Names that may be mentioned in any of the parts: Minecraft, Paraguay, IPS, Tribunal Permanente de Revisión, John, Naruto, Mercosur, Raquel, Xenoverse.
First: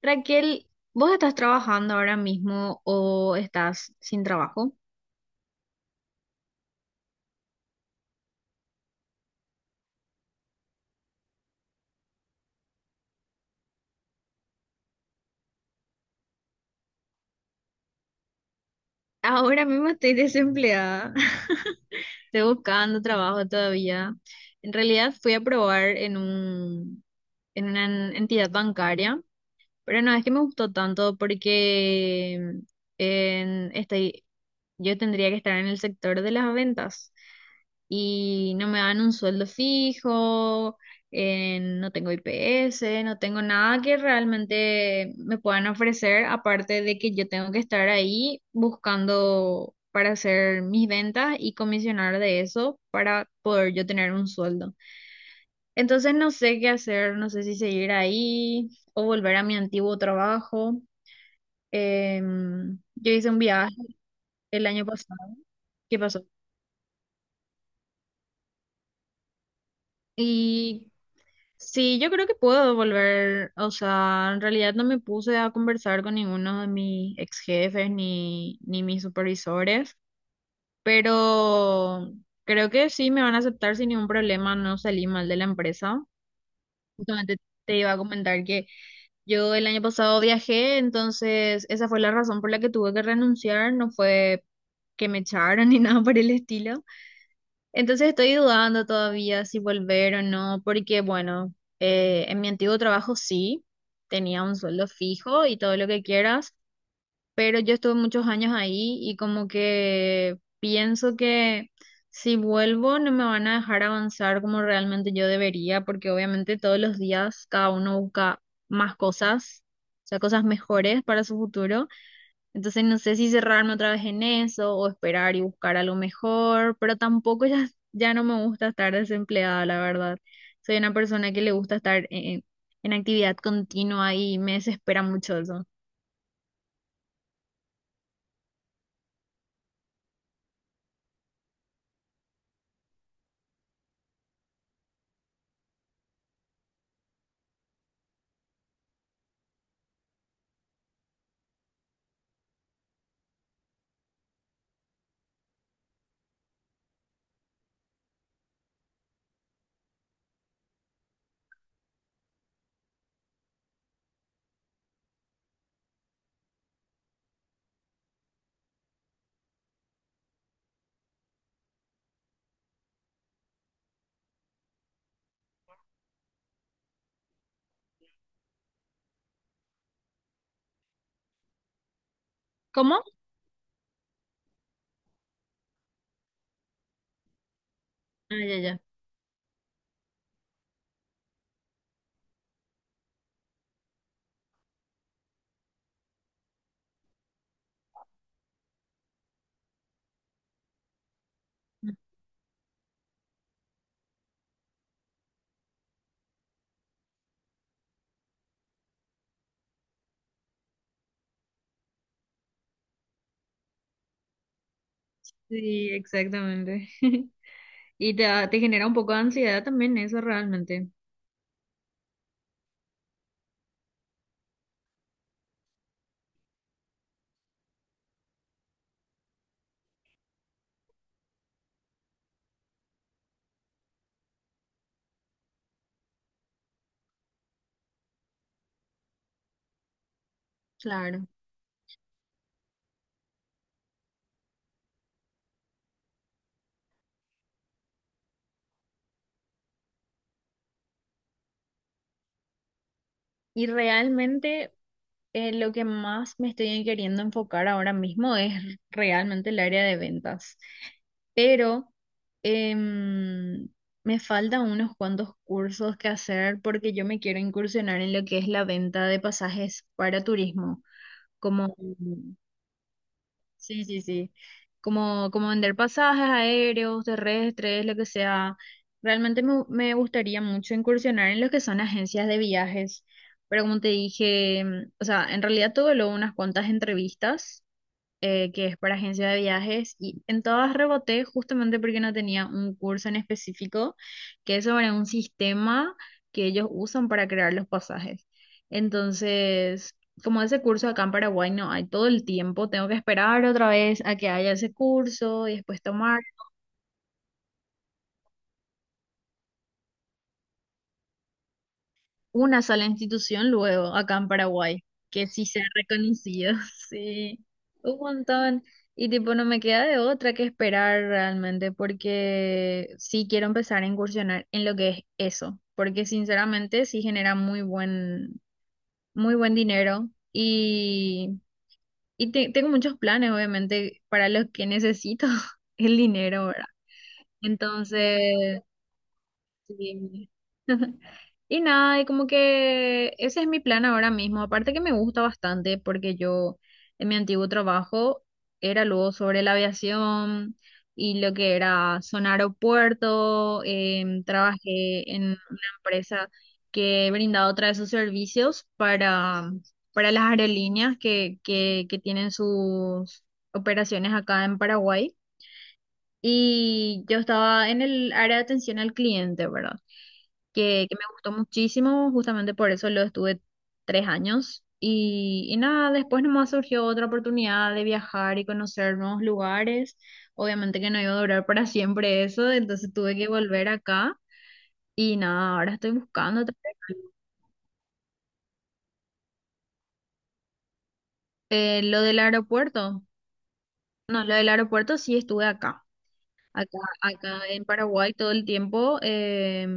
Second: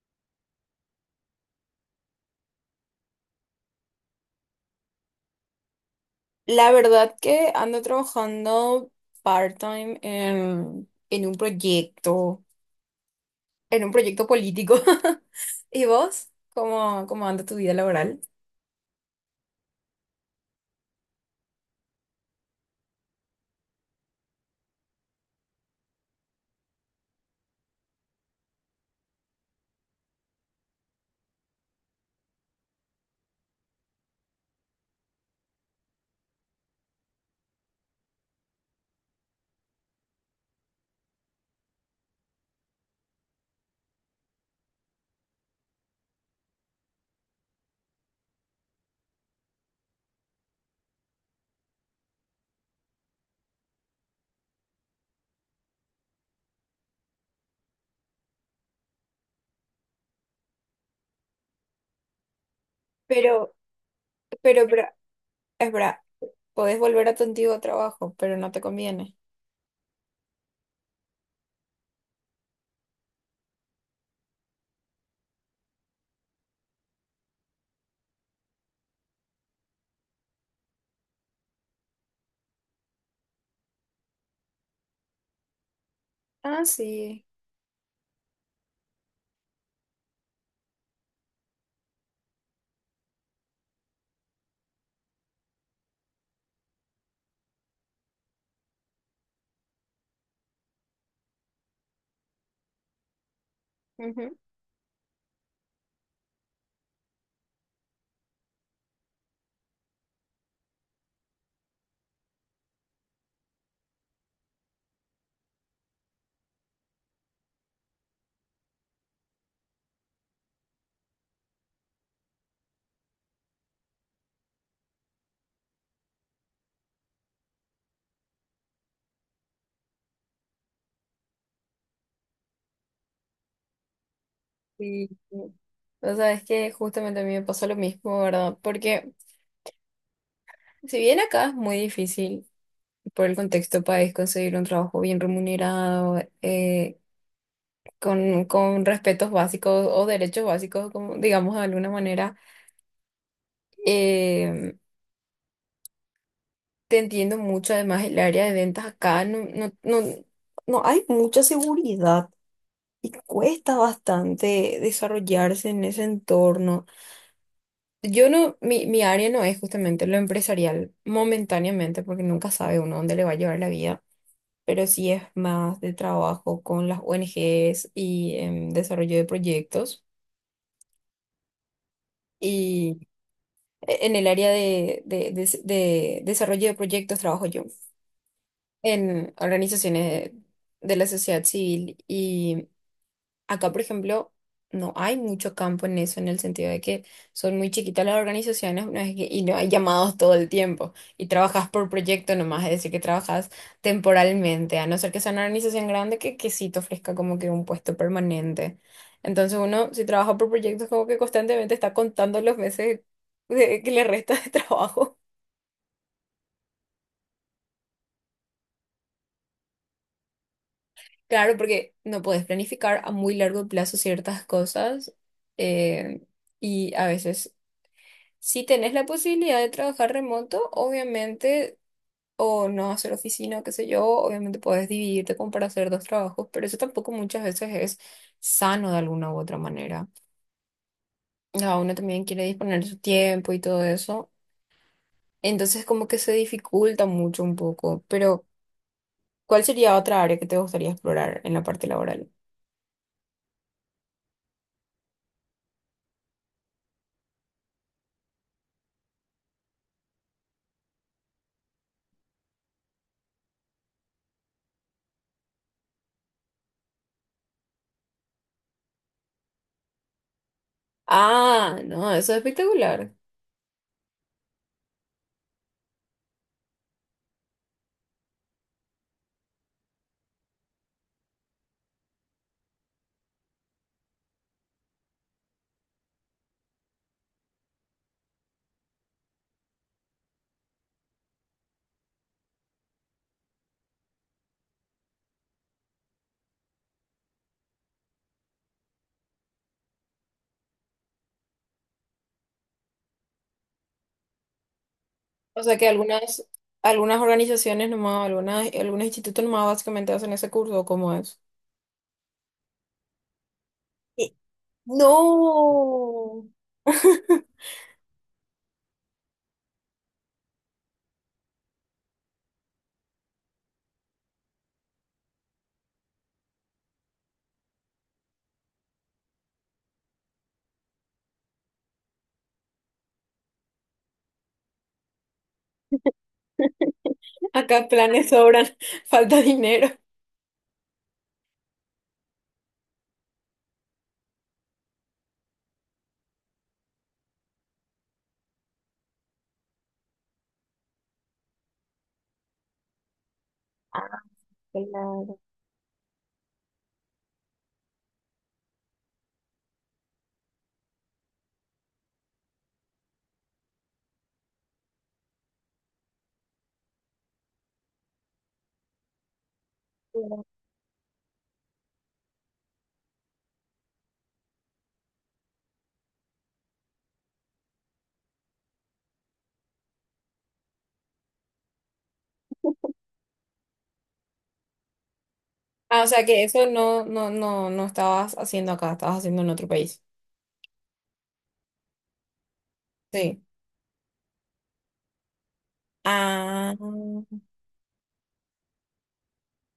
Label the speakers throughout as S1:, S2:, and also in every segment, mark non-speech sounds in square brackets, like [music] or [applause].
S1: Raquel, ¿vos estás trabajando ahora mismo o estás sin trabajo?
S2: La verdad que ando trabajando part-time en un proyecto, en un proyecto político. [laughs] ¿Y vos? ¿Cómo anda tu vida laboral?
S1: Ahora mismo estoy desempleada. [laughs] Estoy buscando trabajo todavía. En realidad fui a probar en una entidad bancaria, pero no es que me gustó tanto porque en, estoy, yo tendría que estar en el sector de las ventas, y no me dan un sueldo fijo, no tengo IPS, no tengo nada que realmente me puedan ofrecer, aparte de que yo tengo que estar ahí buscando para hacer mis ventas y comisionar de eso para poder yo tener un sueldo. Entonces no sé qué hacer, no sé si seguir ahí o volver a mi antiguo trabajo. Yo hice un
S2: Pero,
S1: viaje el
S2: pero,
S1: año
S2: pero,
S1: pasado.
S2: es
S1: ¿Qué
S2: verdad,
S1: pasó?
S2: podés volver a tu antiguo trabajo, pero no te conviene.
S1: Y sí, yo creo que puedo volver, o sea, en realidad no me puse a conversar con ninguno de mis ex jefes ni mis supervisores, pero creo que sí me van a aceptar sin ningún problema, no salí mal de la empresa.
S2: Ah, sí.
S1: Justamente te iba a comentar que yo el año pasado viajé, entonces esa fue la razón por la que tuve que renunciar, no fue que me echaron [laughs] ni nada por el estilo. Entonces estoy dudando todavía si volver o no, porque bueno, en mi antiguo trabajo sí,
S2: Ujú.
S1: tenía un sueldo fijo y todo lo que quieras, pero yo estuve muchos años ahí y como que pienso que si vuelvo no me van a dejar avanzar como realmente yo debería, porque obviamente todos los días cada uno busca más cosas, o sea, cosas mejores para su futuro. Entonces no sé si cerrarme otra vez en eso o esperar y buscar algo mejor, pero tampoco ya, ya no me gusta estar desempleada, la verdad. Soy una persona que le gusta estar en actividad continua y me desespera
S2: Sí.
S1: mucho eso.
S2: O sea, es que justamente a mí me pasó lo mismo, ¿verdad? Porque si bien acá es muy difícil por el contexto país conseguir un trabajo bien remunerado, con respetos básicos o derechos básicos, como, digamos de alguna manera. Eh, te entiendo mucho, además el área de ventas acá no hay mucha seguridad, cuesta bastante desarrollarse en ese entorno. Yo no, mi área no es justamente lo empresarial, momentáneamente, porque nunca sabe uno dónde le va a llevar la vida. Pero sí es más de trabajo con las ONGs y en desarrollo de proyectos.
S1: ¿Cómo?
S2: En el área de desarrollo de proyectos trabajo yo
S1: Ah, ya, ya.
S2: en organizaciones de la sociedad civil y acá, por ejemplo, no hay mucho campo en eso, en el sentido de que son muy chiquitas las organizaciones, y no hay llamados todo el tiempo y trabajas por proyecto nomás, es decir, que trabajas temporalmente, a no ser que sea una organización grande que sí te ofrezca como que un puesto permanente. Entonces uno, si trabaja por proyectos, como que constantemente está contando los meses que le resta de trabajo.
S1: Sí, exactamente. [laughs] Y te genera un poco de ansiedad también eso realmente.
S2: Claro, porque no puedes planificar a muy largo plazo ciertas cosas, eh, y a veces si tenés la posibilidad de trabajar remoto, obviamente, o no hacer oficina, o qué sé yo, obviamente puedes dividirte como para hacer dos trabajos, pero eso tampoco muchas veces es sano de alguna u otra manera.
S1: Claro.
S2: Cada uno también quiere disponer de su tiempo y todo eso, entonces como que se dificulta mucho un poco, pero ¿cuál sería otra área que te gustaría explorar en la parte laboral?
S1: Y realmente lo que más me estoy queriendo enfocar ahora mismo es realmente el área de ventas, pero em, me faltan unos cuantos cursos que hacer porque yo me quiero incursionar en lo que es la venta de pasajes para turismo, como
S2: Ah, no, eso es espectacular.
S1: sí, sí, sí. Como, como vender pasajes aéreos, terrestres, lo que sea. Realmente me gustaría mucho incursionar en lo que son agencias de viajes. Pero como te dije, mm, o sea, en realidad tuve luego unas cuantas entrevistas que es para agencia de viajes, y en todas reboté justamente porque no tenía un curso en específico que es sobre un sistema que ellos usan para crear los pasajes. Entonces, como ese curso acá en Paraguay no hay todo el tiempo, tengo que esperar otra vez a que haya ese curso y
S2: O sea
S1: después
S2: que
S1: tomar.
S2: algunas organizaciones nomás, algunos institutos nomás básicamente hacen ese curso, ¿cómo es?
S1: Una sola institución luego acá en
S2: Eh,
S1: Paraguay, que sí sea
S2: No.
S1: reconocido, [laughs] sí,
S2: [laughs]
S1: un montón. Y tipo, no me queda de otra que esperar realmente, porque sí quiero empezar a incursionar en lo que es eso, porque sinceramente sí genera muy buen dinero y tengo muchos planes, obviamente, para los que necesito [laughs] el dinero, ¿verdad?
S2: Acá planes
S1: Entonces,
S2: sobran, [laughs] falta dinero.
S1: sí. Y nada, y como que ese es mi plan ahora mismo. Aparte que me gusta bastante porque yo en mi antiguo trabajo era luego sobre la aviación y lo que era zona aeropuerto.
S2: Ah,
S1: Trabajé en
S2: claro.
S1: una empresa que brindaba otra de sus servicios para las aerolíneas que tienen sus operaciones acá en Paraguay. Y yo estaba en el área de atención al cliente, ¿verdad?
S2: Claro.
S1: Que me gustó muchísimo, justamente por eso lo estuve 3 años. Y nada, después nomás surgió otra oportunidad de viajar y conocer nuevos lugares. Obviamente que no iba a durar para siempre eso, entonces tuve que volver acá. Y nada, ahora estoy
S2: Ah, o sea que
S1: buscando otra
S2: eso
S1: vez.
S2: no estabas haciendo acá, estabas haciendo en otro país.
S1: Lo del aeropuerto.
S2: Sí.
S1: No, lo del aeropuerto sí estuve acá.
S2: Ah,
S1: Acá, acá en Paraguay todo el tiempo,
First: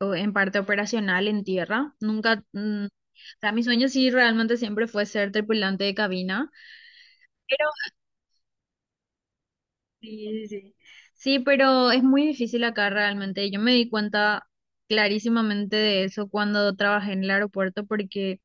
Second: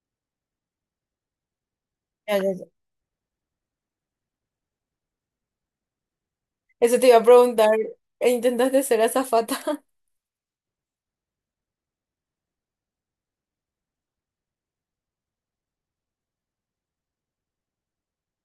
S1: o en parte operacional, en tierra. Nunca, mm, o sea, mi sueño sí realmente siempre fue ser tripulante de cabina.
S2: eso te iba a
S1: Pero,
S2: preguntar. ¿Intentaste ser azafata? [laughs]
S1: sí, sí, sí. Sí, pero es muy difícil acá realmente. Yo me di cuenta clarísimamente de eso cuando trabajé en el aeropuerto porque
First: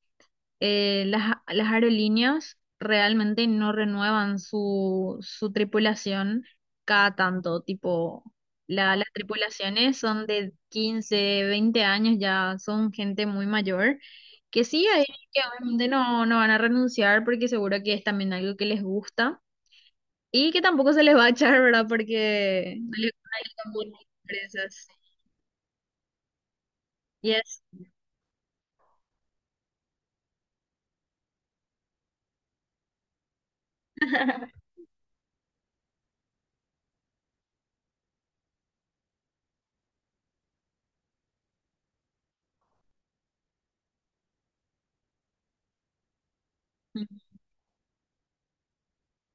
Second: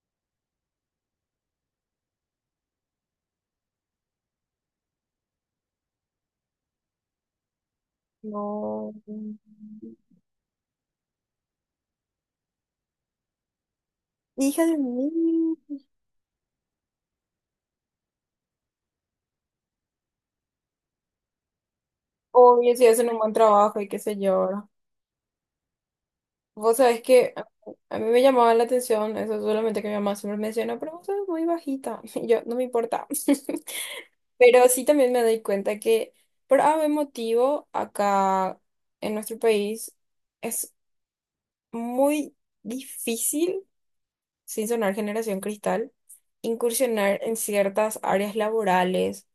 S1: las aerolíneas realmente no renuevan su tripulación cada tanto, tipo,
S2: No.
S1: las tripulaciones son de 15 20 años, ya son gente muy mayor,
S2: Hija
S1: que
S2: de
S1: sí, hay que
S2: mí.
S1: obviamente no, no van a renunciar porque seguro que es también algo que les gusta y que tampoco se les va a echar, ¿verdad?
S2: Obvio,
S1: Porque
S2: si
S1: no
S2: hacen
S1: les
S2: un buen
S1: gustan
S2: trabajo y qué
S1: buenas
S2: sé yo, ¿verdad?
S1: empresas.
S2: Vos sabés que
S1: Y
S2: a
S1: es,
S2: a mí me llamaba la atención, eso solamente que mi mamá siempre menciona, pero vos sos muy bajita. [laughs] Y yo, no me importa. [laughs] Pero sí también me doy cuenta que por algún motivo acá en nuestro país es muy difícil. Sin sonar generación cristal, incursionar en ciertas áreas laborales,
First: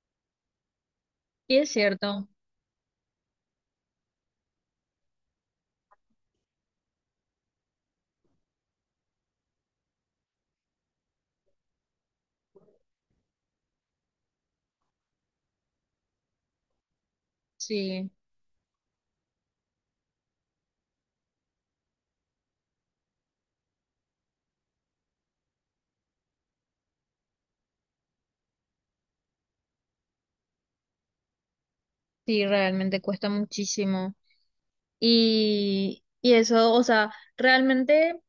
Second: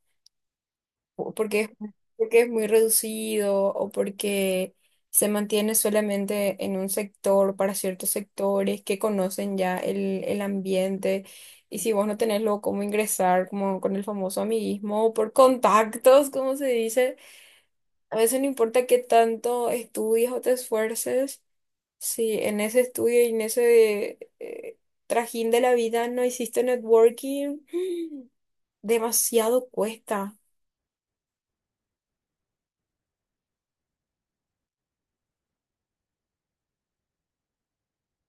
S2: o
S1: y
S2: porque es,
S1: es cierto,
S2: porque es muy reducido o porque se mantiene solamente en un sector para ciertos sectores que conocen ya el ambiente. Y si vos no tenés luego cómo ingresar, como con el famoso amiguismo o por contactos, como se dice,
S1: sí,
S2: a veces no importa qué tanto estudies o te esfuerces. Sí, en ese estudio y en ese trajín de la vida no hiciste networking. [gasps] Demasiado cuesta.
S1: sí, realmente cuesta muchísimo. Y eso, o sea, realmente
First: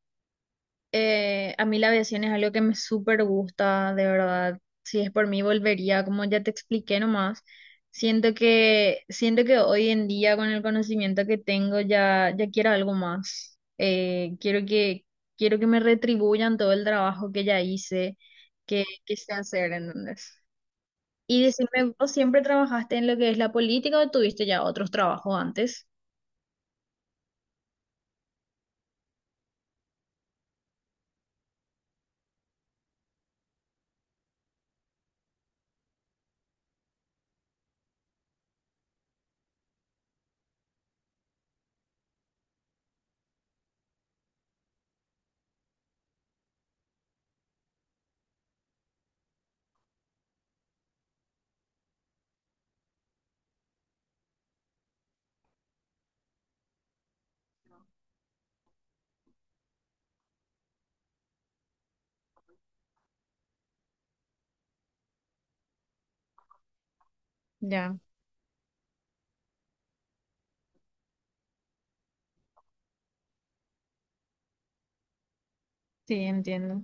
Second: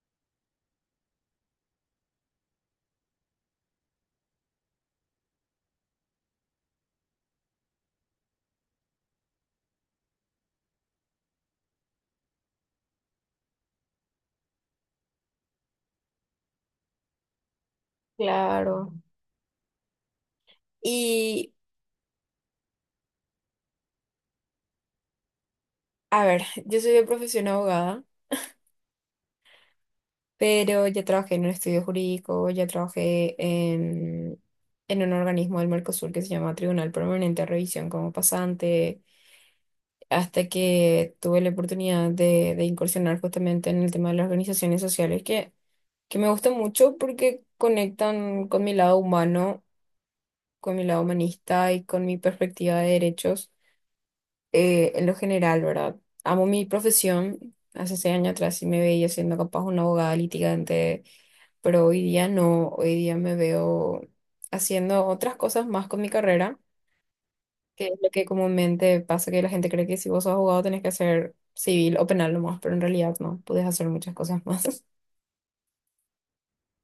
S1: a mí la aviación es algo que me súper gusta, de verdad. Si es por mí, volvería, como ya te expliqué nomás. Siento que hoy en día, con el conocimiento que tengo, ya, ya quiero algo más. Quiero que me retribuyan todo el trabajo que ya hice,
S2: Claro.
S1: que sé hacer, ¿entendés? Y
S2: Y,
S1: decime, ¿vos siempre trabajaste en lo que es la política o tuviste ya otros trabajos antes?
S2: a ver, yo soy de profesión abogada, pero ya trabajé en un estudio jurídico, ya trabajé en un organismo del Mercosur que se llama Tribunal Permanente de Revisión como pasante, hasta que tuve la oportunidad de incursionar justamente en el tema de las organizaciones sociales, que me gusta mucho porque conectan con mi lado humano, con mi lado humanista y con mi perspectiva de derechos, en lo general, ¿verdad? Amo mi profesión. Hace 6 años atrás sí me veía siendo capaz una abogada litigante, pero hoy día no. Hoy día me veo haciendo otras cosas más con mi carrera, que es
S1: Ya,
S2: lo que comúnmente pasa que la gente cree que si vos sos abogado tenés que hacer civil o penal nomás, pero en realidad no, podés hacer muchas cosas más. [laughs]
S1: sí, entiendo.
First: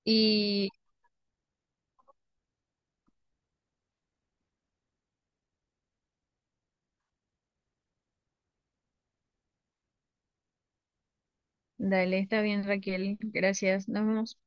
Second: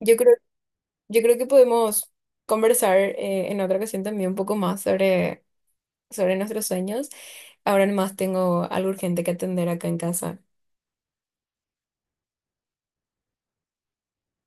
S2: Yo creo
S1: Y
S2: Yo creo que podemos conversar en otra ocasión también un poco más sobre nuestros sueños. Ahora nomás tengo algo urgente que atender acá en casa.
S1: dale, está bien, Raquel. Gracias. Nos vemos.